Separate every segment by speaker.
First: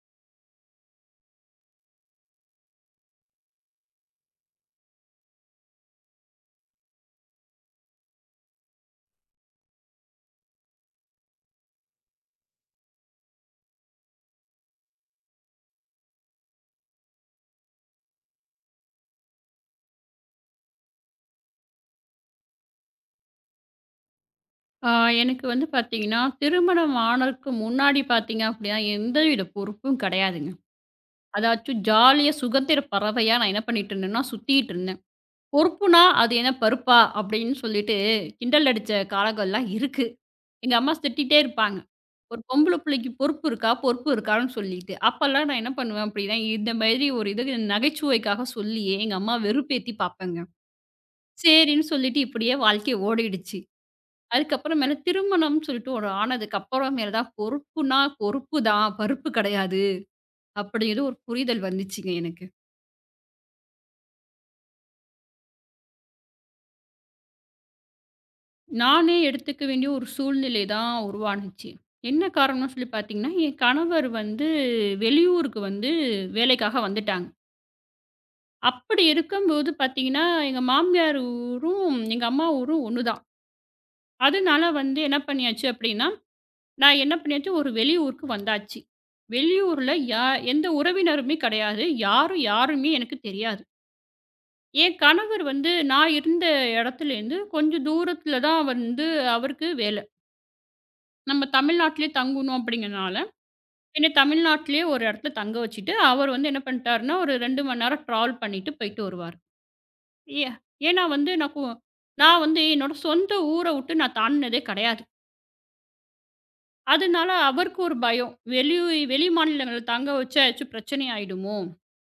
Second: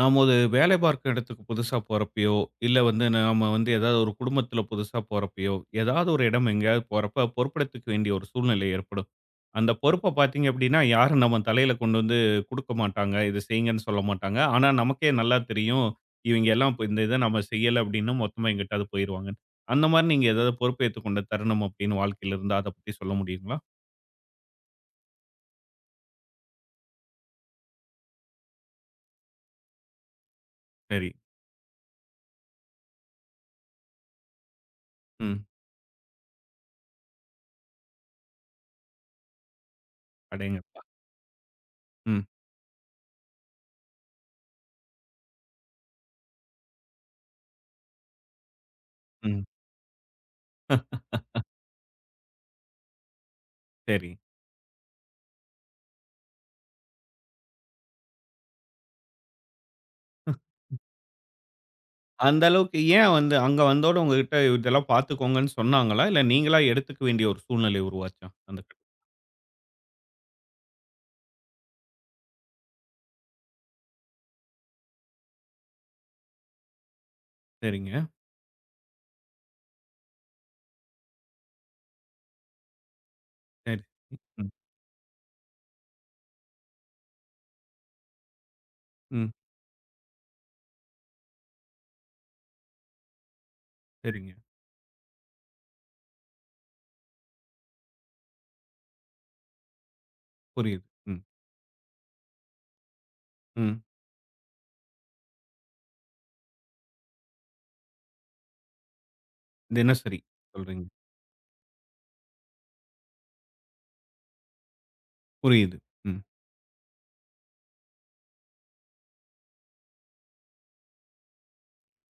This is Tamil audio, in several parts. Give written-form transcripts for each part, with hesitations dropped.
Speaker 1: நாம ஒரு வேலை பார்க்குற இடத்துக்கு புதுசா போறப்பயோ, இல்ல வந்து நாம வந்து ஏதாவது ஒரு குடும்பத்துல புதுசா போறப்பயோ, ஏதாவது ஒரு இடம் எங்கேயாவது போறப்ப பொறுப்பெடுத்துக்க வேண்டிய ஒரு சூழ்நிலை ஏற்படும். அந்த பொறுப்ப பார்த்தீங்க அப்படின்னா, யாரும் நம்ம தலையில கொண்டு வந்து குடுக்க மாட்டாங்க. "இத செய்யுங்கன்னு" சொல்ல மாட்டாங்க. ஆனா, நமக்கே நல்லா தெரியும். இவங்க எல்லாம் இப்ப இந்த இத நம்ம செய்யல அப்படின்னா, மொத்தமா எங்கிட்டாவது போயிருவாங்கன்னு. அந்த மாரி நீங்க ஏதாவது பொறுப்பேத்துக் கொண்ட தருணம் அப்படின்னு வாழ்க்கையில இருந்தா, அத பத்தி சொல்ல முடியுங்களா?
Speaker 2: ஆ, எனக்கு வந்து பார்த்தீங்கன்னா, திருமணம் ஆனதுக்கு முன்னாடி பார்த்தீங்க அப்படின்னா, எந்தவித பொறுப்பும் கிடையாதுங்க.
Speaker 1: சரி.
Speaker 2: அதாச்சும் ஜாலியா சுதந்திர பறவையா நான் என்ன பண்ணிட்டு இருந்தேன்னா, சுத்திட்டு இருந்தேன்.
Speaker 1: ம்.
Speaker 2: பொறுப்புனா, அது என்ன பருப்பா? அப்படின்னு சொல்லிட்டு கிண்டல் அடிச்ச காலங்கள்லாம் இருக்கு. எங்க
Speaker 1: அடேங்கப்பா!
Speaker 2: அம்மா திட்டிட்டே இருப்பாங்க.
Speaker 1: ம்.
Speaker 2: ஒரு பொம்பள பிள்ளைக்கு பொறுப்பு இருக்கா? பொறுப்பு இருக்கான்னு சொல்லிட்டு. அப்பல்லாம் நான் என்ன பண்ணுவேன் அப்படின்னா, இந்த மாதிரி ஒரு இது நகைச்சுவைக்காக சொல்லியே எங்க அம்மா
Speaker 1: ம்.
Speaker 2: வெறுப்பேத்தி பார்ப்பேங்க. சரின்னு சொல்லிட்டு இப்படியே வாழ்க்கை ஓடிடுச்சு.
Speaker 1: சரி.
Speaker 2: அதுக்கப்புறமேல திருமணம்னு சொல்லிட்டு ஒரு ஆனதுக்கு அப்புறமேல தான் பொறுப்புனா பொறுப்பு தான் பருப்பு கிடையாது அப்படிங்கிற ஒரு புரிதல் வந்துச்சுங்க
Speaker 1: அந்த
Speaker 2: எனக்கு.
Speaker 1: அளவுக்கு ஏன் வந்து அங்க வந்தோட உங்ககிட்ட இதெல்லாம் பார்த்துக்கோங்கன்னு சொன்னாங்களா? இல்ல நீங்களா எடுத்துக்க வேண்டிய ஒரு சூழ்நிலை உருவாச்சா? அந்த கட்டத்துல?
Speaker 2: நானே எடுத்துக்க வேண்டிய ஒரு சூழ்நிலை தான் உருவானுச்சு. என்ன காரணம்னு சொல்லி பார்த்தீங்கன்னா, என் கணவர் வந்து வெளியூருக்கு வந்து வேலைக்காக வந்துட்டாங்க.
Speaker 1: சரிங்க.
Speaker 2: அப்படி இருக்கும்போது பார்த்தீங்கன்னா, எங்க மாமியார் ஊரும், எங்க அம்மா ஊரும் ஒண்ணுதான்.
Speaker 1: சரி. ம்.
Speaker 2: அதனால வந்து என்ன பண்ணியாச்சு அப்படின்னா நான் என்ன பண்ணியாச்சு, ஒரு வெளியூருக்கு வந்தாச்சு.
Speaker 1: ம்.
Speaker 2: வெளியூர்ல எந்த உறவினருமே கிடையாது. யாரும் யாருமே எனக்கு தெரியாது.
Speaker 1: சரிங்க.
Speaker 2: என் கணவர் வந்து நான் இருந்த இடத்துலேருந்து கொஞ்சம் தூரத்தில தான் வந்து அவருக்கு வேலை.
Speaker 1: புரியுது. ம்.
Speaker 2: நம்ம தமிழ்நாட்டிலேயே தங்கணும் அப்படிங்கிறனால,
Speaker 1: ம்.
Speaker 2: என்னை தமிழ்நாட்டிலேயே ஒரு இடத்துல தங்க வச்சுட்டு, அவர் வந்து என்ன பண்ணிட்டாருன்னா, ஒரு 2 மணி நேரம் ட்ராவல் பண்ணிட்டு போயிட்டு வருவாரு.
Speaker 1: தினசரி
Speaker 2: ஏ
Speaker 1: சொல்றீங்க.
Speaker 2: ஏன்னா வந்து நான் வந்து என்னோட சொந்த ஊர விட்டு நான் தாண்டுனதே கிடையாது.
Speaker 1: புரியுது. ம்.
Speaker 2: அதனால அவருக்கு ஒரு பயம். வெளி வெளி மாநிலங்கள்ல தங்க வச்சா ஏதாச்சும் பிரச்சனை ஆயிடுமோ!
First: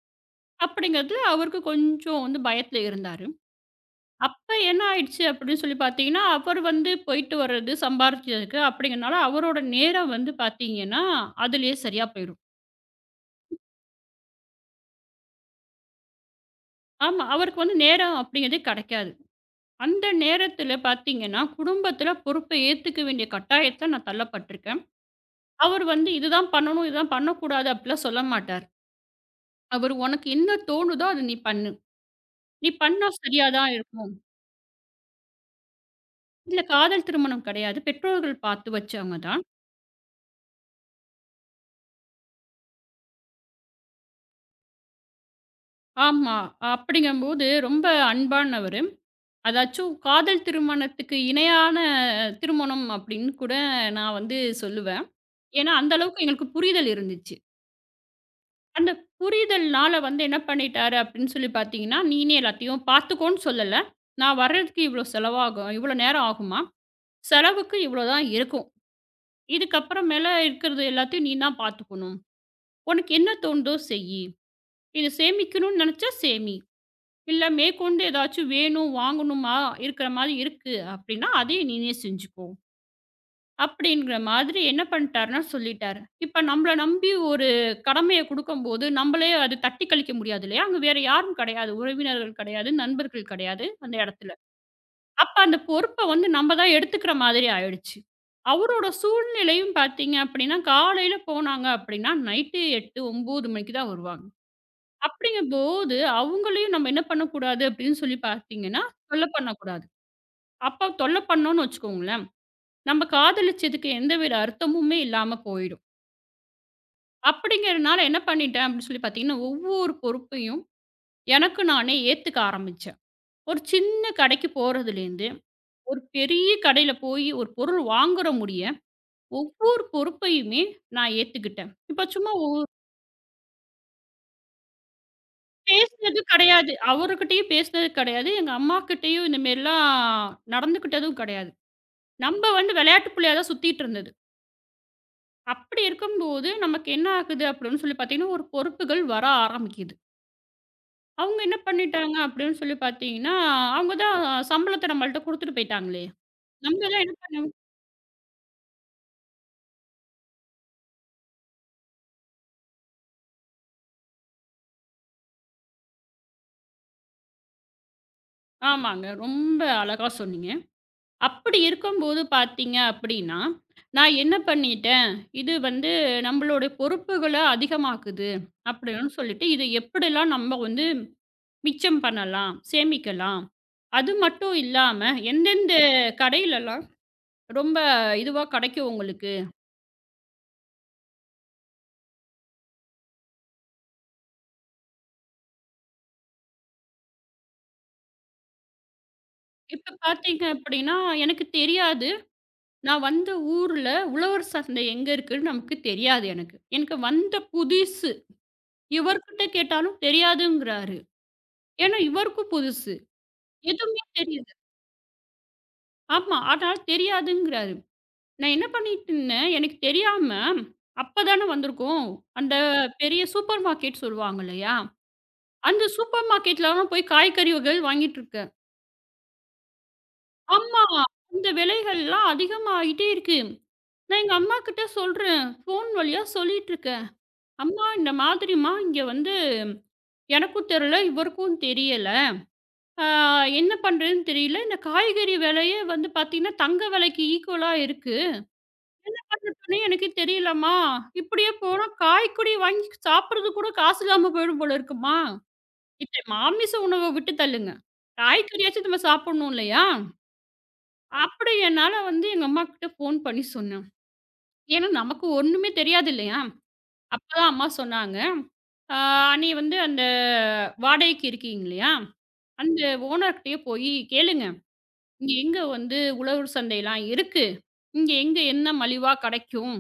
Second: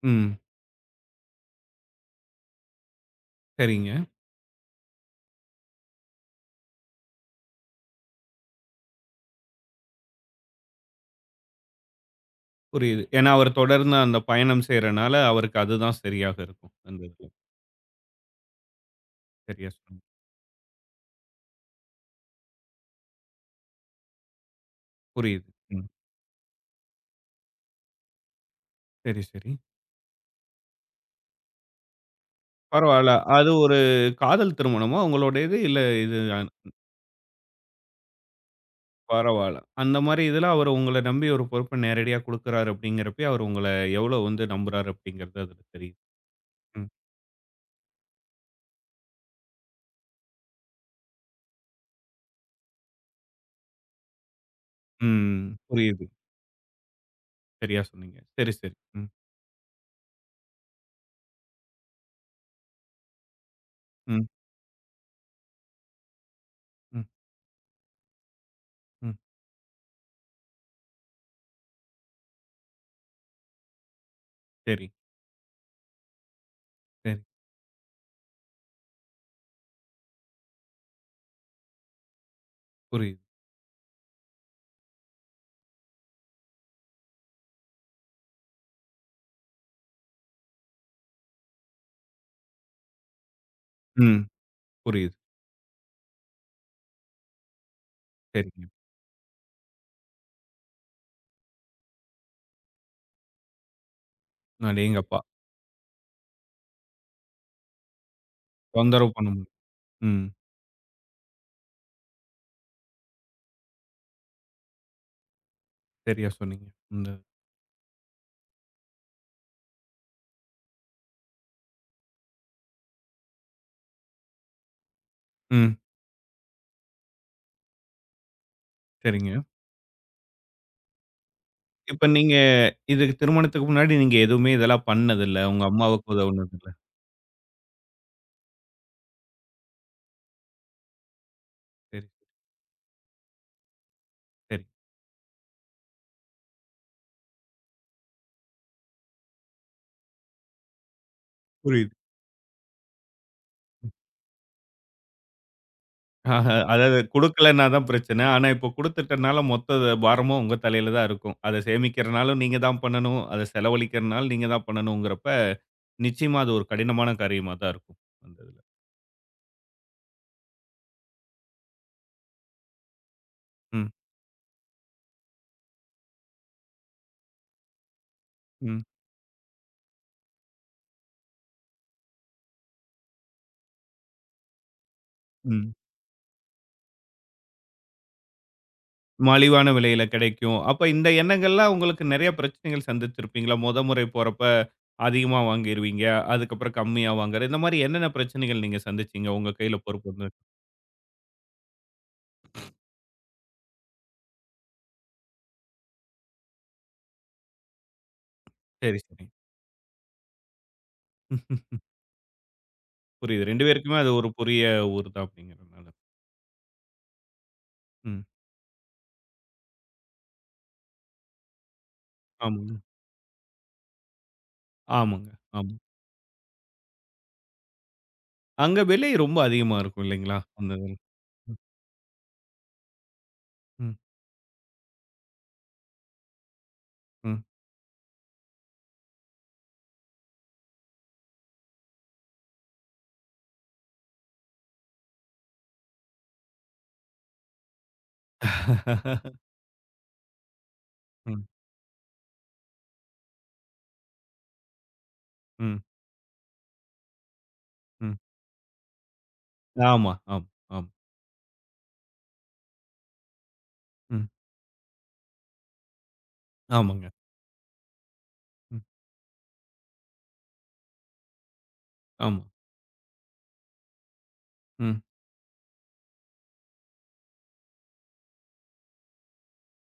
Speaker 1: ம்.
Speaker 2: அப்படிங்கிறதுல அவருக்கு கொஞ்சம் வந்து பயத்துல இருந்தாரு.
Speaker 1: சரிங்க.
Speaker 2: அப்ப என்ன ஆயிடுச்சு அப்படின்னு சொல்லி பார்த்தீங்கன்னா, அவர் வந்து போயிட்டு வர்றது, சம்பாரிச்சதுக்கு அப்படிங்கிறனால அவரோட நேரம் வந்து பார்த்தீங்கன்னா, அதிலேயே சரியா போயிரும்.
Speaker 1: புரியுது. ஏன்னா அவர் தொடர்ந்து அந்த பயணம் செய்றனால, அவருக்கு அதுதான் சரியாக இருக்கும். அந்த
Speaker 2: ஆமா.
Speaker 1: இதுல.
Speaker 2: அவருக்கு வந்து நேரம் அப்படிங்கிறதே கிடைக்காது.
Speaker 1: சரியா சொன்னீங்க.
Speaker 2: அந்த நேரத்தில பார்த்தீங்கன்னா, குடும்பத்தில பொறுப்ப ஏத்துக்க வேண்டிய கட்டாயத்த நான் தள்ளப்பட்டுருக்கேன்.
Speaker 1: புரியுது. ம்.
Speaker 2: அவர் வந்து இதுதான் பண்ணணும், இதுதான் பண்ணக்கூடாது அப்படிலாம் சொல்ல மாட்டார்.
Speaker 1: சரி, சரி.
Speaker 2: அவர் உனக்கு என்ன தோணுதோ அத நீ பண்ணு. நீ பண்ணா
Speaker 1: பரவால்ல.
Speaker 2: சரியா
Speaker 1: அது
Speaker 2: தான்
Speaker 1: ஒரு
Speaker 2: இருக்கும்.
Speaker 1: காதல் திருமணமா உங்களோடது? இல்ல இது
Speaker 2: இல்ல காதல் திருமணம் கிடையாது. பெற்றோர்கள் பார்த்து வச்சவங்க தான்.
Speaker 1: பரவால்ல. அந்த மாரி இதுல அவரு உங்கள நம்பி ஒரு பொறுப்ப நேரடியா குடுக்குறாரு அப்படிங்கிறப்பயே, அவரு உங்கள எவ்வளோ வந்து நம்புறாரு அப்படிங்கிறது அதுல தெரியுது.
Speaker 2: ஆமா.
Speaker 1: ம்.
Speaker 2: அப்படிங்கும்போது ரொம்ப அன்பானவரு. அதாச்சும் காதல் திருமணத்துக்கு இணையான திருமணம் அப்படின்னு கூட நான் வந்து சொல்லுவேன்.
Speaker 1: ம்.
Speaker 2: ஏன்னா, அந்த
Speaker 1: புரியுது.
Speaker 2: அளவுக்கு எங்களுக்கு புரிதல் இருந்துச்சு.
Speaker 1: சரியா சொன்னீங்க. சரி, சரி.
Speaker 2: அந்த
Speaker 1: ம்.
Speaker 2: புரிதல்னால வந்து என்ன பண்ணிட்டாரு அப்படின்னு சொல்லி பார்த்தீங்கன்னா, "நீனே எல்லாத்தையும் பார்த்துக்கோன்னு சொல்லல.
Speaker 1: ம்.
Speaker 2: நான் வர்றதுக்கு இவ்வளோ செலவாகும். இவ்வளோ நேரம் ஆகுமா?
Speaker 1: ம்.
Speaker 2: செலவுக்கு இவ்வளோ தான் இருக்கும்.
Speaker 1: ம்.
Speaker 2: இதுக்கப்புறம் மேல இருக்கிறது எல்லாத்தையும் நீ தான் பார்த்துக்கணும்." உனக்கு என்ன தோணுதோ செய்யி.
Speaker 1: சரி,
Speaker 2: இது சேமிக்கணும்னு நெனச்சா சேமி.
Speaker 1: சரி.
Speaker 2: இல்ல மேற்கொண்டு ஏதாச்சும் வேணும், வாங்கணுமா இருக்கிற மாரி இருக்கு அப்டின்னா, அதையும் நீனே செஞ்சுக்கோ.
Speaker 1: புரியுது.
Speaker 2: அப்டிங்கிற மாதிரி என்ன பண்ட்டாருன்னா சொல்லிட்டாரு. இப்ப நம்மள நம்பி ஒரு கடமைய குடுக்கும்போது, நம்மளே அது தட்டி கழிக்க முடியாது இல்லையா? அங்க வேற யாரும் கெடையாது. உறவினர்கள் கெடையாது, நண்பர்கள் கெடையாது அந்த
Speaker 1: ம்.
Speaker 2: எடத்துல.
Speaker 1: புரியுது.
Speaker 2: அப்ப அந்த பொறுப்ப வந்து நம்ம தான் எடுத்துக்கிற மாதிரி ஆயிடுச்சு.
Speaker 1: சரிங்க.
Speaker 2: அவரோட சூழ்நிலையும் பாத்தீங்க அப்டின்னா, காலையில போனாங்க அப்டின்னா, நைட்டு 8, 9 மணிக்கு தான் வருவாங்க.
Speaker 1: அடேங்கப்பா!
Speaker 2: அப்படிங்கும்போது, அவங்களையும் நம்ம என்ன பண்ணக்கூடாது அப்படின்னு சொல்லி பார்த்தீங்கன்னா,
Speaker 1: தொந்தரவு
Speaker 2: தொல்ல
Speaker 1: பண்ண முடியும்.
Speaker 2: பண்ணக்கூடாது.
Speaker 1: ம்.
Speaker 2: அப்ப தொல்ல பண்ணோம்ன்னு வச்சுக்கோங்களேன், நம்ம காதலிச்சதுக்கு எந்தவித அர்த்தமுமே இல்லாம போயிடும்.
Speaker 1: சரியா சொன்னீங்க. இந்த
Speaker 2: அப்படிங்கிறனால என்ன பண்ணிட்டேன் அப்படின்னு சொல்லி பார்த்தீங்கன்னா, ஒவ்வொரு பொறுப்பையும் எனக்கு நானே ஏத்துக்க ஆரம்பிச்சேன். ஒரு சின்ன கடைக்கு போறதுலேருந்து,
Speaker 1: ம்.
Speaker 2: ஒரு பெரிய கடையில போய் ஒரு பொருள் வாங்குற முடிய,
Speaker 1: சரிங்க.
Speaker 2: ஒவ்வொரு பொறுப்பையுமே நான் ஏத்துக்கிட்டேன்.
Speaker 1: இப்ப
Speaker 2: இப்ப சும்மா
Speaker 1: நீங்க இதுக்கு திருமணத்துக்கு முன்னாடி நீங்க எதுவுமே இதெல்லாம் பண்ணதில்ல. உங்க அம்மாவுக்கு
Speaker 2: பேசினது
Speaker 1: உதவுனதில்ல.
Speaker 2: கிடையாது. அவருகிட்டயும் பேசினது கிடையாது. எங்க அம்மாகிட்டயும் இந்த மாரிலாம் நடந்துக்கிட்டதும் கிடையாது.
Speaker 1: சரி,
Speaker 2: நம்ப வந்து விளையாட்டு புள்ளையா தான் சுத்திட்டு இருந்தது.
Speaker 1: சரி.
Speaker 2: அப்படி இருக்கும்போது, நமக்கு என்ன ஆகுது அப்படின்னு சொல்லி பார்த்தீங்கன்னா, ஒரு பொறுப்புகள் வர ஆரம்பிக்குது. அவங்க என்ன
Speaker 1: புரியுது.
Speaker 2: பண்ணிட்டாங்க அப்படின்னு சொல்லி பார்த்தீங்கன்னா, அவங்க தான் சம்பளத்த நம்மள்ட்ட குடுத்துட்டு போயிட்டாங்களே!
Speaker 1: ஆஹ,
Speaker 2: நம்ம
Speaker 1: அதாவது
Speaker 2: தான் என்ன பண்
Speaker 1: குடுக்கலன்னா தான் பிரச்சனை. ஆனா இப்போ குடுத்துட்டனால மொத்த பாரமும் உங்க தலையில தான் இருக்கும். அத சேமிக்கிறனாலும் நீங்க தான் பண்ணணும். அத செலவழிக்கிறனாலும் நீங்க தான் பண்ணணுங்கிறப்ப, நிச்சயமா அது ஒரு கடினமான காரியமா தான் இருக்கும். அந்த இதுல.
Speaker 2: ஆமாங்க. ரொம்ப அழகா சொன்னீங்க. அப்படி இருக்கும்போது பார்த்தீங்க அப்படின்னா,
Speaker 1: ம்,
Speaker 2: நான் என்ன பண்ணிட்டேன், இது வந்து நம்மளுடைய பொறுப்புகள அதிகமாக்குது
Speaker 1: ம்,
Speaker 2: அப்படின்னு சொல்லிட்டு, இத எப்படிலாம் நம்ம வந்து மிச்சம் பண்ணலாம், சேமிக்கலாம். அது மட்டும் இல்லாம,
Speaker 1: ம்.
Speaker 2: எந்தெந்த கடையிலலாம் ரொம்ப இதுவா கிடைக்கும் உங்களுக்கு.
Speaker 1: மலிவான விலையில கிடைக்கும். அப்ப இந்த எண்ணங்கள்லாம் உங்களுக்கு நெறைய பிரச்சனைகள் சந்திச்சிருப்பீங்களா? மொத முறை போறப்ப அதிகமா வாங்கிருவீங்க. அதுக்கப்புறம் கம்மியா வாங்குறது. இந்த மாரி என்னென்ன பிரச்சனைகள் நீங்க சந்திச்சீங்க? உங்க கையில
Speaker 2: இப்ப
Speaker 1: பொறுப்பு இருந்தது.
Speaker 2: பார்த்தீங்க அப்படின்னா, எனக்கு தெரியாது. நான் வந்த ஊர்ல உழவர் சந்தை எங்க இருக்குன்னு நமக்கு தெரியாது எனக்கு. எனக்கு வந்த புதுசு.
Speaker 1: சரி, சரி.
Speaker 2: இவர்கிட்ட கேட்டாலும் தெரியாதுங்கிறாரு. ஏன்னா இவருக்கும் புதுசு.
Speaker 1: புரியுது. 2 பேருக்குமே
Speaker 2: எதுவுமே
Speaker 1: அது ஒரு
Speaker 2: தெரியாது.
Speaker 1: புதிய ஊர் தான் அப்படிங்கிறதுனால.
Speaker 2: ஆமா. அதனால தெரியாதுங்கிறாரு.
Speaker 1: ம்.
Speaker 2: நான் என்ன பண்ணிட்டு இருந்தேன், எனக்கு தெரியாம அப்ப தானே வந்திருக்கோம். அந்த
Speaker 1: ஆமாங்க.
Speaker 2: பெரிய சூப்பர் மார்க்கெட் சொல்லுவாங்க இல்லையா?
Speaker 1: ஆமாங்க. ஆமா.
Speaker 2: அந்த சூப்பர் மார்க்கெட்லலாம் போய் காய்கறி வகைகள் வாங்கிட்டு இருக்கேன்.
Speaker 1: அங்க விலை ரொம்ப அதிகமா இருக்கும் இல்லைங்களா? அந்த
Speaker 2: ஆமா.
Speaker 1: இதுல.
Speaker 2: இந்த
Speaker 1: ம்.
Speaker 2: விலைகள்லாம் அதிகமாயிட்டே இருக்கு.
Speaker 1: ம்.
Speaker 2: நான் எங்க அம்மாகிட்ட சொல்றேன். ஃபோன் வழியா சொல்லிட்டு இருக்கேன்.
Speaker 1: ம்.
Speaker 2: "அம்மா இந்த மாதிரிம்மா இங்க வந்து எனக்கும் தெரியல, இவருக்கும் தெரியல. ஆ என்ன பண்றதுன்னு தெரியல. இந்த காய்கறி விலையே வந்து பார்த்தீங்கன்னா, தங்க விலைக்கு ஈக்குவலா இருக்கு. பண்ணி எனக்கு தெரியலம்மா. இப்படியே போனா காய்கறி வாங்கி சாப்பிடுறதுக்கு கூட காசு இல்லாம போயிடும் போல இருக்கும்மா."
Speaker 1: ம்.
Speaker 2: இப்ப மாமிச உணவ விட்டு தள்ளுங்க.
Speaker 1: ம்.
Speaker 2: காய்கறியாச்சும் நம்ம சாப்பிடணும் இல்லையா?
Speaker 1: ஆமா, ஆமா, ஆமா.
Speaker 2: அப்படி என்னால வந்து எங்க அம்மாகிட்ட ஃபோன் பண்ணி சொன்னேன்.
Speaker 1: ம்.
Speaker 2: ஏன்னா நமக்கு ஒண்ணுமே தெரியாது இல்லையா?
Speaker 1: ஆமாங்க.
Speaker 2: அப்பதான் அம்மா சொன்னாங்க,
Speaker 1: ம்.
Speaker 2: "ஆ நீ வந்து அந்த வாடகைக்கு இருக்கீங்க இல்லையா?
Speaker 1: ஆமா.
Speaker 2: அந்த ஓனர்கிட்டயே போயி கேளுங்க.
Speaker 1: ம்.
Speaker 2: இங்க எங்க வந்து உழவர் சந்தைலாம் இருக்கு? இங்க எங்க என்ன மலிவா கெடைக்கும்?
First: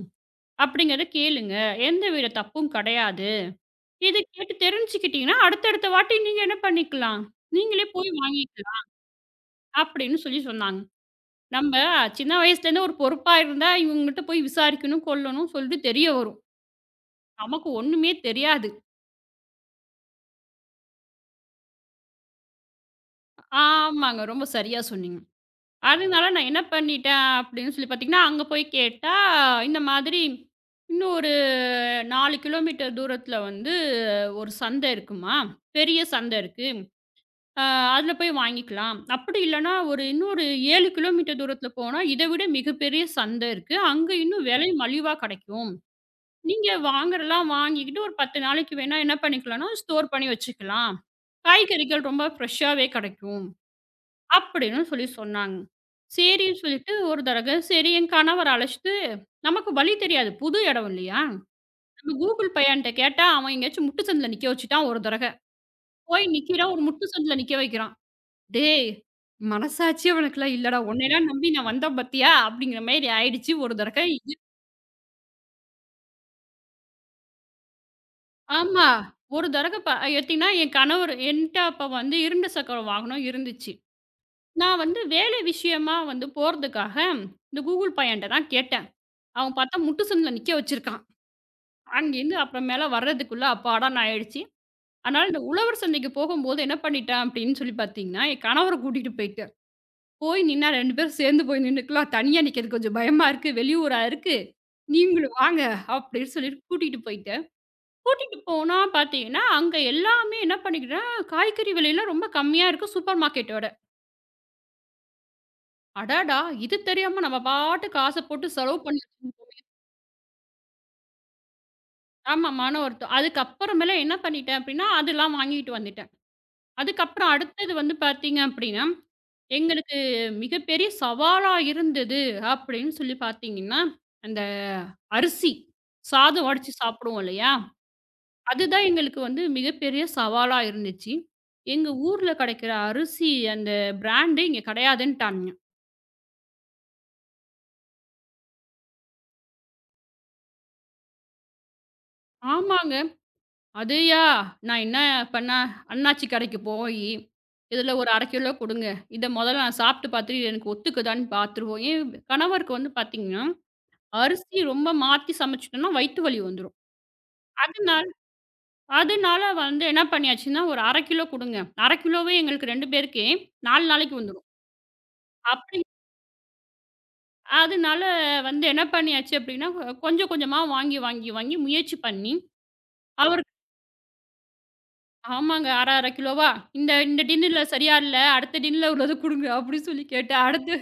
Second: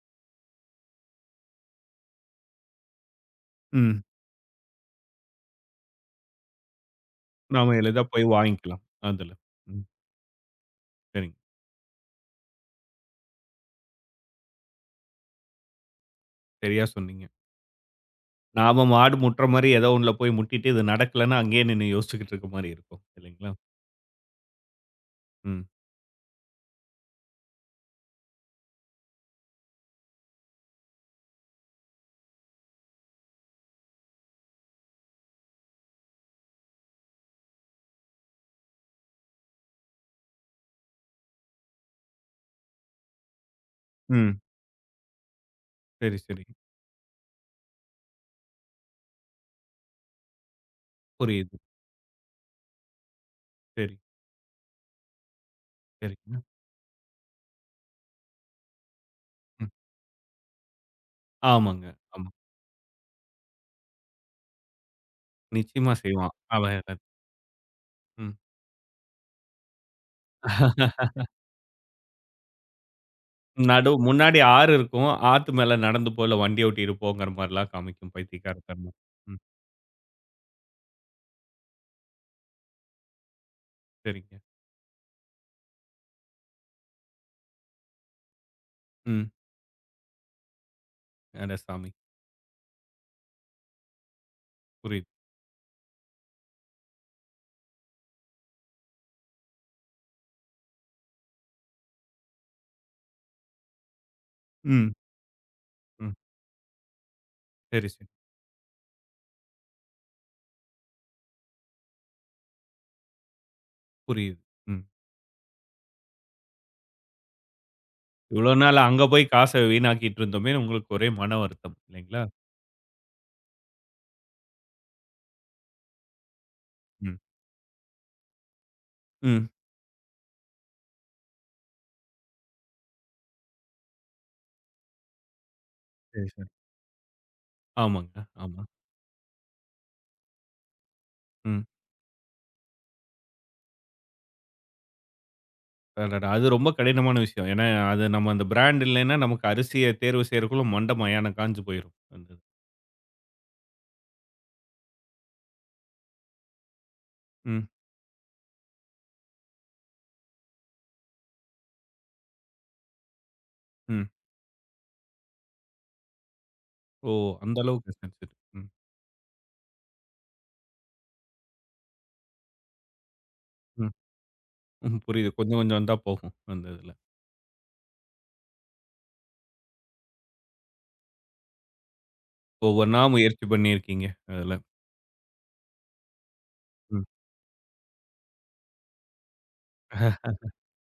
Speaker 2: அப்படிங்கிறத கேளுங்க. எந்தவித தப்பும் கெடையாது.
Speaker 1: ம்.
Speaker 2: இது கேட்டு தெரிஞ்சுக்கிட்டீங்கன்னா, அடுத்தடுத்த வாட்டி நீங்க என்ன பண்ணிக்கலாம்?
Speaker 1: நாம
Speaker 2: நீங்களே
Speaker 1: எளிதா
Speaker 2: போய்
Speaker 1: போய் வாங்கிக்கலாம்.
Speaker 2: வாங்கிக்கலாம்."
Speaker 1: அதுல. ம்.
Speaker 2: அப்படின்னு சொல்லி சொன்னாங்க.
Speaker 1: சரிங்க.
Speaker 2: நம்ம சின்ன வயசுலேருந்து ஒரு பொறுப்பா இருந்தா, இவங்ககிட்ட போய் விசாரிக்கணும், கொல்லணும் சொல்லிட்டு தெரிய வரும்.
Speaker 1: சரியா சொன்னீங்க.
Speaker 2: நமக்கு ஒண்ணுமே தெரியாது.
Speaker 1: நாம மாடு முட்டுற மாரி ஏதோ ஒண்ணுல போய் முட்டிட்டு இது நடக்கலன்னா, அங்கேயே நின்னு யோசிச்சுக்கிட்டு இருக்க மாரி இருக்கும். இல்லைங்களா?
Speaker 2: ஆமாங்க. ரொம்ப சரியா சொன்னீங்க.
Speaker 1: ம்.
Speaker 2: அதனால நான் என்ன பண்ணிட்டேன் அப்படின்னு சொல்லி பார்த்தீங்கன்னா, அங்க போய் கேட்டா, இந்த மாதிரி இன்னும் ஒரு 4 கிலோமீட்டர் தூரத்தில வந்து ஒரு சந்தை இருக்குமா, பெரிய சந்தை இருக்கு. அ அதில போய் வாங்கிக்கலாம். அப்படி இல்லன்னா, ஒரு இன்னொரு 7 கிலோமீட்டர் தூரத்தில போனா, இத விட மிகப்பெரிய சந்தை இருக்கு. அங்க
Speaker 1: ம்.
Speaker 2: இன்னும் விலை மலிவா கிடைக்கும்.
Speaker 1: சரி, சரி.
Speaker 2: நீங்க வாங்குறலாம் வாங்கிக்கிட்டு ஒரு 10 நாளைக்கு வேணா என்ன பண்ணிக்கலாம்னா, ஸ்டோர் பண்ணி வச்சுக்கலாம்.
Speaker 1: புரியுது.
Speaker 2: காய்கறிகள் ரொம்ப ஃப்ரெஷ்ஷாவே கெடைக்கும்.
Speaker 1: சரி,
Speaker 2: அப்படின்னு சொல்லி சொன்னாங்க.
Speaker 1: சரிங்க.
Speaker 2: சரின்னு சொல்லிட்டு ஒரு தடவ சரி என் கணவர அழைச்சுட்டு
Speaker 1: ம்.
Speaker 2: நமக்கு வழி தெரியாது. புது இடம் இல்லையா?
Speaker 1: ஆமாங்க.
Speaker 2: நம்ம
Speaker 1: ஆமா.
Speaker 2: கூகுள் பையன்ட்ட கேட்டா, அவன் எங்கேயாச்சும் முட்டு சந்துல நிக்க வச்சுட்டான் ஒரு தடவ.
Speaker 1: நிச்சயமா
Speaker 2: போய்
Speaker 1: செய்வான்.
Speaker 2: நிக்கிறான் ஒரு
Speaker 1: அவன்.
Speaker 2: முட்டு சந்துல நிக்க வைக்கிறான்.
Speaker 1: ம்.
Speaker 2: "டேய்! மனசாட்சியே உனக்குலாம் இல்லடா! உன்னையெல்லாம் நம்பி நான் வந்தேன் பாத்தியா?" அப்படிங்கிற மாரி ஆயிடுச்சு ஒரு
Speaker 1: நடு
Speaker 2: தடவ.
Speaker 1: முன்னாடி ஆறு இருக்கும். ஆத்து மேல நடந்து போ, இல்ல வண்டி ஓட்டிட்டு போங்கிற மாரிலாம் காமிக்கும்
Speaker 2: ஆமா.
Speaker 1: பைத்தியக்காரத்தனமா. ம்.
Speaker 2: ஒரு தடவ ப எப்டின்னா, என் கணவர் என்ட்ட அப்ப வந்து இரண்டு சக்கரம் வாகனம் இருந்துச்சு.
Speaker 1: சரிங்க.
Speaker 2: நான் வந்து வேலை விஷயமா வந்து போறதுக்காக, இந்த கூகுள் பையன்ட்ட தான் கேட்டேன்.
Speaker 1: ம்.
Speaker 2: அவன் பார்த்தா முட்டு சந்துல நிக்க வச்சிருக்கான்.
Speaker 1: அட சாமி!
Speaker 2: அங்கேருந்து அப்புறமேல வர்றதுக்குள்ள அப்பாடான்னு ஆயிடுச்சு.
Speaker 1: புரியுது.
Speaker 2: அதனால இந்த உழவர் சந்தைக்கு போகும்போது என்ன பண்ணிட்டேன் அப்டின்னு சொல்லி பார்த்தீங்கன்னா, என் கணவர கூட்டிட்டு போயிட்டேன். போய் நின்னா 2 பேரும் சேர்ந்து போய் நின்னுக்கலாம். தனியா நிக்கிறது கொஞ்சம் பயமா இருக்கு. வெளியூரா இருக்கு.
Speaker 1: ம்.
Speaker 2: நீங்களும் வாங்க
Speaker 1: ம்.
Speaker 2: அப்டின்னு சொல்லிட்டு கூட்டிட்டு போயிட்டேன்.
Speaker 1: சரி, சரி.
Speaker 2: கூட்டிட்டு போனா பார்த்தீங்கன்னா, அங்க எல்லாமே என்ன பண்ணிக்கிறேன், காய்கறி விலைலாம் ரொம்ப கம்மியா இருக்கு சூப்பர் மார்க்கெட்ட விட.
Speaker 1: புரியுது. ம்.
Speaker 2: அடடா! இது தெரியாம நம்ம பாட்டுக்கு ஆசை போட்டு
Speaker 1: இவ்ளோ நாள்
Speaker 2: செலவு பண்ணி
Speaker 1: அங்க போய் காச வீணாக்கிட்டு இருந்தோமேன்னு உங்களுக்கு ஒரே மன வருத்தம் இல்லைங்களா?
Speaker 2: ஆமா, மன வருத்தம். அதுக்கப்புறமேல என்ன பண்ணிட்டேன் அப்டின்னா, அதெல்லாம் வாங்கிட்டு வந்துட்டேன்.
Speaker 1: ம்.
Speaker 2: அதுக்கப்புறம் அடுத்தது வந்து பார்த்தீங்க அப்டின்னா,
Speaker 1: ம்.
Speaker 2: எங்களுக்கு மிகப்பெரிய சவாலா இருந்தது அப்டின்னு சொல்லி பார்த்தீங்கன்னா, அந்த அரிசி
Speaker 1: சரி,
Speaker 2: சாதம்
Speaker 1: சரி.
Speaker 2: வடிச்சு சாப்பிடுவோம் இல்லையா?
Speaker 1: ஆமாங்க. ஆமா.
Speaker 2: அதுதான் எங்களுக்கு வந்து மிகப்பெரிய சவாலா இருந்துச்சு.
Speaker 1: ம்.
Speaker 2: எங்க ஊர்ல கிடைக்கிற அரிசி அந்த பிராண்டு இங்க கிடையாதுன்ட்டானுங்க.
Speaker 1: அடடா! அது ரொம்ப கடினமான விஷயம். ஏன்னா, அது நம்ம அந்த பிராண்ட் இல்லைன்னா, நமக்கு அரிசிய தேர்வு செய்றதுக்குள்ள மண்ட மயானம் காஞ்சு போயிரும். அந்த இது.
Speaker 2: ஆமாங்க. "அதயா நான் என்ன பண்ண அண்ணாச்சி கடைக்கு போயி,
Speaker 1: ம்.
Speaker 2: இதில ஒரு 1/2 கிலோ குடுங்க. இத மொதல்ல நான் சாப்பிட்டு பார்த்துட்டு இது எனக்கு ஒத்துக்குதான்னு பார்த்துருவோம்." என் கணவருக்கு வந்து பார்த்தீங்கன்னா,
Speaker 1: ம்.
Speaker 2: அரிசி ரொம்ப மாத்தி சமைச்சுட்டோம்னா வயித்து வலி வந்துரும்.
Speaker 1: ஓ! அந்த அளவுக்கு
Speaker 2: அதனால
Speaker 1: சென்சிட்டிவ். ம்.
Speaker 2: அதனால வந்து என்ன பண்ணியாச்சுன்னா, "ஒரு 1/2 கிலோ குடுங்க. 1/2 கிலோவே எங்களுக்கு 2 பேருக்கே 4
Speaker 1: ம்.
Speaker 2: நாளைக்கு வந்துரும்."
Speaker 1: ம். புரியுது. கொஞ்சம் கொஞ்சம்
Speaker 2: அப்படி
Speaker 1: வந்தா போகும். அந்த இதுல.
Speaker 2: அதனால வந்து என்ன பண்ணியாச்சு அப்டின்னா, கொஞ்சம் கொஞ்சமா வாங்கி, வாங்கி, வாங்கி முயற்சி பண்ணி
Speaker 1: ஒவ்வொன்னா முயற்சி
Speaker 2: அவருக்கு
Speaker 1: பண்ணியிருக்கீங்க. அதுல.
Speaker 2: ஆமாங்க. 1/2 கிலோவா? இந்த
Speaker 1: ம்.
Speaker 2: இந்த டின்னுல சரியா இல்ல. அடுத்த டின்ல உள்ளத குடுங்க அப்டின்னு சொல்லி கேட்டு, அடுத்து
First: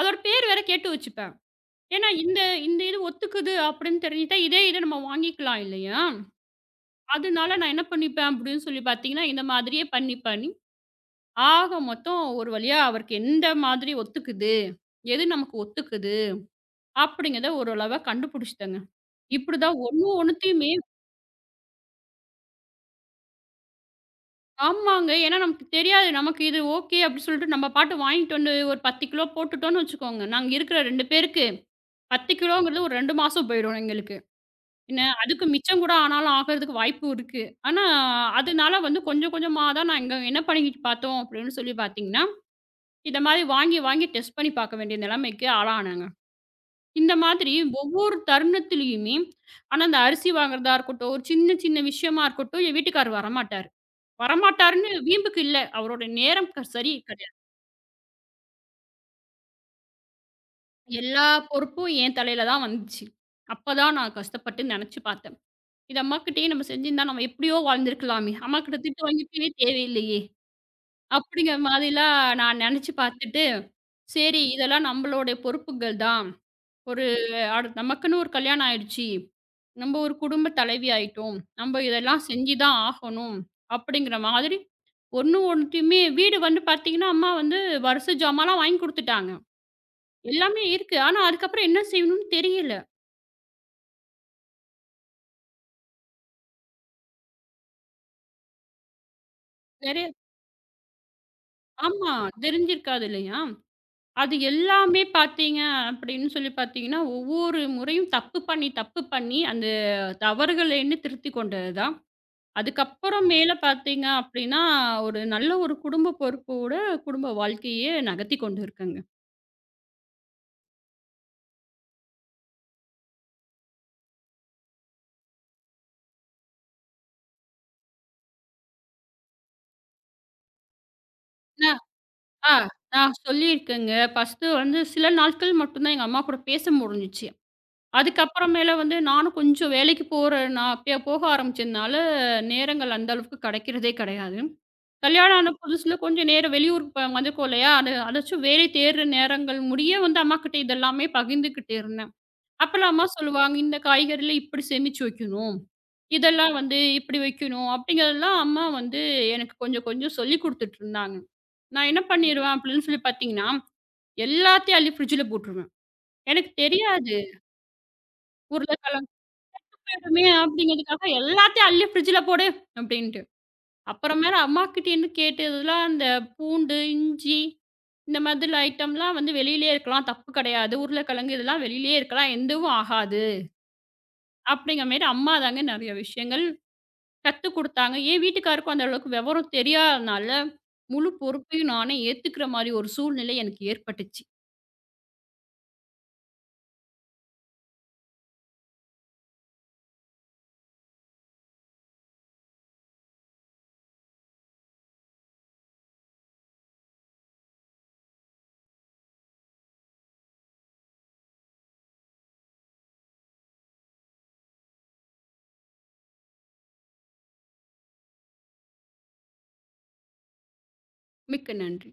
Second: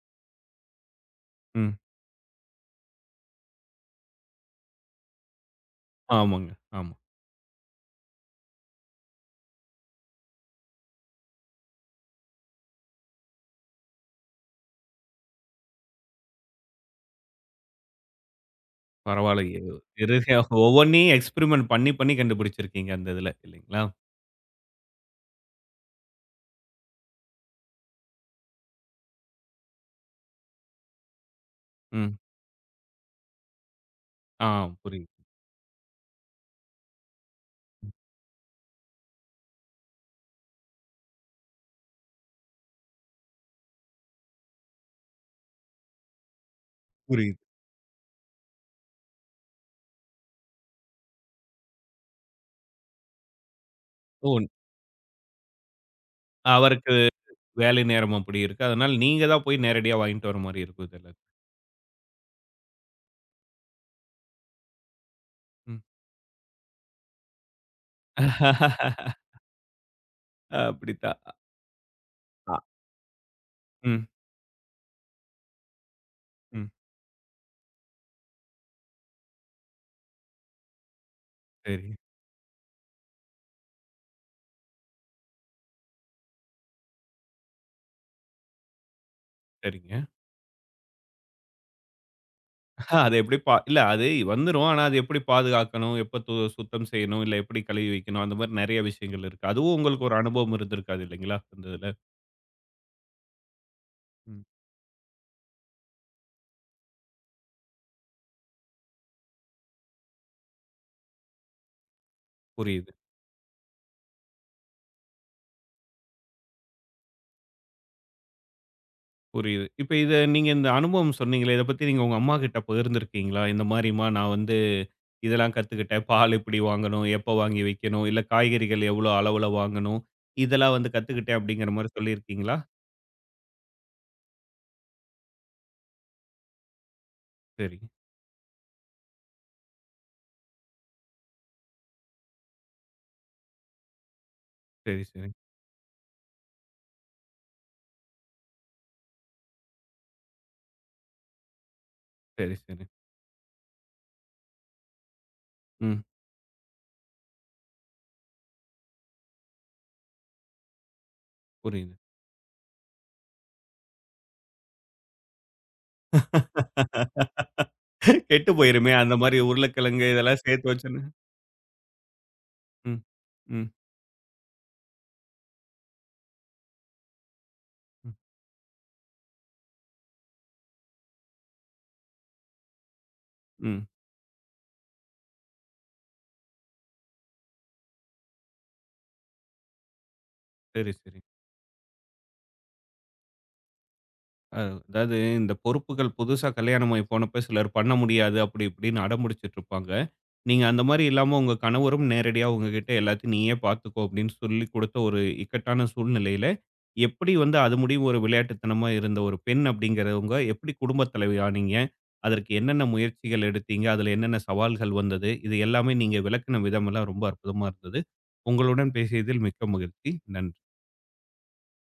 Speaker 2: அதோட பேர் வேற கேட்டு வச்சுப்பேன்.
Speaker 1: ம்.
Speaker 2: ஏன்னா இந்த இந்த இது ஒத்துக்குது அப்டின்னு தெரிஞ்சுட்டா, இதே இத நம்ம வாங்கிக்கலாம் இல்லையா?
Speaker 1: ஆமாங்க. ஆமா.
Speaker 2: அதனால நான் என்ன பண்ணிப்பேன் அப்டின்னு சொல்லி பார்த்தீங்கன்னா, இந்த மாதிரியே பண்ணி, பண்ணி ஆக மொத்தம் ஒரு வழியா அவருக்கு எந்த மாதிரி ஒத்துக்குது, எது நமக்கு ஒத்துக்குது அப்டிங்கிறத ஓரளவா கண்டுபிடிச்சுட்டேங்க.
Speaker 1: பரவால்ல.
Speaker 2: இப்டிதான் ஒண்ணு
Speaker 1: இறுதியா
Speaker 2: ஒண்ணுத்தையுமே
Speaker 1: ஒவ்வொன்னையும் எக்ஸ்பெரிமென்ட் பண்ணி, பண்ணி கண்டுபிடிச்சிருக்கீங்க அந்த இதுல. இல்லைங்களா?
Speaker 2: ஆமாங்க. ஏன்னா நமக்கு தெரியாது. நமக்கு இது ஓகே அப்டி சொல்லிட்டு நம்ம பாட்டு வாங்கிட்டு வந்து ஒரு 10 கிலோ போட்டுட்டோம்னு வச்சுக்கோங்க. நாங்க இருக்கிற 2 பேருக்கு
Speaker 1: ம்.
Speaker 2: 10 கிலோங்கிறது ஒரு 2 மாசம் போயிடும் எங்களுக்கு.
Speaker 1: ஆ
Speaker 2: என்ன
Speaker 1: புரியுது,
Speaker 2: அதுக்கு மிச்சம் கூட ஆனாலும் ஆகறதுக்கு வாய்ப்பு இருக்கு. ஆனா அதனால வந்து கொஞ்சம் கொஞ்சமா தான் நாங்க என்ன பண்ணிக்கிட்டு பார்த்தோம் அப்டின்னு சொல்லி பார்த்தீங்கன்னா, இந்த மாதிரி வாங்கி வாங்கி டெஸ்ட் பண்ணி பார்க்க வேண்டிய நிலைமைக்கு ஆளானாங்க. இந்த
Speaker 1: புரியுது.
Speaker 2: மாதிரி ஒவ்வொரு தருணத்திலயுமே ஆனா அந்த அரிசி வாங்குறதா இருக்கட்டும், ஒரு சின்ன சின்ன விஷயமா இருக்கட்டும், என் வீட்டுக்காரர் வரமாட்டாரு.
Speaker 1: ஓ!
Speaker 2: வரமாட்டாருன்னு வீம்புக்கு இல்ல. அவரோட நேரம் க சரி
Speaker 1: அவருக்கு
Speaker 2: கிடையாது.
Speaker 1: வேலை நேரம் அப்படி இருக்கு. அதனால நீங்க தான் போய் நேரடியா வாங்கிட்டு வர மாரி இருக்கும் இதெல்லாம்.
Speaker 2: எல்லா பொறுப்பும் என் தலையில தான் வந்துச்சு. அப்பதான் நான் கஷ்டப்பட்டு நெனச்சு பார்த்தேன்.
Speaker 1: ம்.
Speaker 2: இது அம்மாகிட்டயே நம்ம செஞ்சிருந்தா நம்ம எப்படியோ வாழ்ந்திருக்கலாமே! அம்மாகிட்ட திட்டு வாங்கிட்டே தேவையில்லையே!
Speaker 1: அப்படித்தான்.
Speaker 2: அப்படிங்கிற மாதிரிலாம்
Speaker 1: அ.
Speaker 2: நான் நெனச்சு பார்த்துட்டு,
Speaker 1: ம்.
Speaker 2: சரி இதெல்லாம் நம்மளோட பொறுப்புகள் தான்.
Speaker 1: ம்.
Speaker 2: ஒரு அடு நமக்குன்னு ஒரு கல்யாணம் ஆயிடுச்சு. நம்ம ஒரு குடும்ப தலைவி ஆயிட்டோம். நம்ம
Speaker 1: சரி.
Speaker 2: இதெல்லாம் செஞ்சு தான் ஆகணும். அப்படிங்கிற மாதிரி ஒண்ணு ஒண்ணுத்தையுமே வீடு வந்து பார்த்தீங்கன்னா, அம்மா வந்து வரிச ஜாமான்லாம் வாங்கி குடுத்துட்டாங்க.
Speaker 1: சரிங்க.
Speaker 2: எல்லாமே இருக்கு. ஆனா அதுக்கப்புறம் என்ன செய்யணும்னு தெரியல.
Speaker 1: அது எப்படி பா இல்ல அது வந்துரும். ஆனா அது எப்படி பாதுகாக்கணும்? எப்ப சுத்தம் செய்யணும்? இல்ல எப்படி கழுவி வைக்கணும்? அந்த மாரி நெறைய விஷயங்கள் இருக்கு. அதுவும் உங்களுக்கு
Speaker 2: நெறைய
Speaker 1: ஒரு அனுபவம் இருந்திருக்காது இல்லைங்களா? அந்த இதுல.
Speaker 2: ஆமா. தெரிஞ்சிருக்காது இல்லையா? அது
Speaker 1: ம்.
Speaker 2: எல்லாமே பார்த்தீங்க அப்படின்னு சொல்லி பார்த்தீங்கன்னா, ஒவ்வொரு முறையும் தப்பு பண்ணி, தப்பு பண்ணி அந்த தவறுகள எண்ணி திருத்திக் கொண்டது தான்
Speaker 1: புரியுது,
Speaker 2: அதுக்கப்புறம் மேல பார்த்தீங்க அப்டின்னா, ஒரு நல்ல ஒரு குடும்ப பொறுப்போட குடும்ப வாழ்க்கையே நகர்த்தி கொண்டு இருக்கேங்க.
Speaker 1: புரியுது. இப்ப இத நீங்க இந்த அனுபவம் சொன்னீங்களே, இத பத்தி நீங்க உங்க அம்மாகிட்ட பகிர்ந்திருக்கீங்களா? இந்த மாரிம்மா நான் வந்து இதெல்லாம் கத்துக்கிட்டேன். பால் இப்படி வாங்கணும், எப்ப வாங்கி வைக்கணும், இல்ல காய்கறிகள் எவ்வளோ அளவுல வாங்கணும், இதெல்லாம் வந்து கத்துக்கிட்டேன் அப்படிங்கிற
Speaker 2: நான்
Speaker 1: மாரி
Speaker 2: ஆ
Speaker 1: சொல்லியிருக்கீங்களா?
Speaker 2: நான் சொல்லியிருக்கேங்க. ஃபர்ஸ்ட்டு வந்து சில நாட்கள் மட்டும் தான் எங்க அம்மா கூட பேச முடிஞ்சுச்சு.
Speaker 1: சரி,
Speaker 2: அதுக்கப்புறமேல வந்து நானும் கொஞ்சம் வேலைக்கு போற நான் அப்பயே போக ஆரம்பிச்சதுனால, நேரங்கள் அந்த அளவுக்கு கெடைக்கிறதே கெடையாது.
Speaker 1: சரி, சரி,
Speaker 2: கல்யாணம் ஆன புதுசுல கொஞ்சம் நேரம் வெளியூருக்கு ப வந்துருக்கோம் இல்லையா? அதாச்சும் வேலை தேடுற நேரங்கள் முடிய வந்து அம்மாகிட்ட இதெல்லாமே பகிர்ந்துக்கிட்டு இருந்தேன்.
Speaker 1: சரி, சரி.
Speaker 2: அப்பலாம் அம்மா சொல்லுவாங்க, "இந்த காய்கறில இப்டி சேமிச்சு வைக்கணும்."
Speaker 1: ம்.
Speaker 2: இதெல்லாம் வந்து இப்படி வைக்கணும் அப்படிங்கிறதெல்லாம் அம்மா வந்து எனக்கு கொஞ்சம் கொஞ்சம் சொல்லிக் குடுத்துட்டு இருந்தாங்க. நான்
Speaker 1: புரியுது.
Speaker 2: என்ன பண்ணிருவேன் அப்படின்னு சொல்லி பார்த்தீங்கன்னா, எல்லாத்தையும் அள்ளி ஃப்ரிட்ஜ்ல போட்டுருவேன். எனக்கு தெரியாது.
Speaker 1: கெட்டு போயிருமே!
Speaker 2: உருளைக்கிழங்கு
Speaker 1: அந்த மாரி உருளைக்கிழங்கு
Speaker 2: வேணுமே
Speaker 1: இதெல்லாம் சேர்த்து வச்சோம்னா.
Speaker 2: அப்படிங்கிறதுக்காக எல்லாத்தையும் அள்ளி ஃப்ரிட்ஜ்ல போடு
Speaker 1: ம்.
Speaker 2: அப்படின்ட்டு.
Speaker 1: ம்.
Speaker 2: அப்புறமேல அம்மாகிட்டேருந்து கேட்டதுலாம் அந்த பூண்டு, இஞ்சி
Speaker 1: ம்.
Speaker 2: இந்த மாதிரி ஐட்டம்லாம் வந்து வெளியிலயே இருக்கலாம். தப்பு கிடையாது. உருளைக்கிழங்கு இதெல்லாம் வெளியிலயே இருக்கலாம். எதுவும் ஆகாது.
Speaker 1: ம்.
Speaker 2: அப்படிங்கிற மாரி அம்மா தாங்க நெறைய விஷயங்கள் கத்து குடுத்தாங்க. என் வீட்டுக்காருக்கும் அந்த அளவுக்கு விவரம் தெரியாதனால,
Speaker 1: சரி,
Speaker 2: முழு
Speaker 1: சரி.
Speaker 2: பொறுப்பையும் நானே ஏத்துக்கிற மாரி ஒரு சூழ்நிலை எனக்கு ஏற்பட்டுச்சு.
Speaker 1: அ அதாவது இந்த பொறுப்புகள் புதுசா கல்யாணமாகி போனப்ப சிலர் பண்ண முடியாது, அப்படி இப்படின்னு அடம்பிடிச்சுட்டு இருப்பாங்க. நீங்க அந்த மாரி இல்லாம உங்க கணவரும் நேரடியா உங்ககிட்ட எல்லாத்தையும் நீயே பார்த்துக்கோ அப்படின்னு சொல்லிக் கொடுத்த ஒரு இக்கட்டான சூழ்நிலையில, எப்படி வந்து அது முடியும் ஒரு விளையாட்டுத்தனமா இருந்த ஒரு பெண் அப்படிங்கிறவங்க எப்படி குடும்பத் தலைவி ஆனீங்க? அதற்கு என்னென்ன முயற்சிகள் எடுத்தீங்க? அதில என்னென்ன சவால்கள் வந்தது? இது எல்லாமே நீங்க விளக்குன விதமெல்லாம் ரொம்ப அற்புதமா இருந்தது. உங்களுடன் பேசியதில் மிக்க மகிழ்ச்சி. நன்றி.
Speaker 2: மிக்க நன்றி.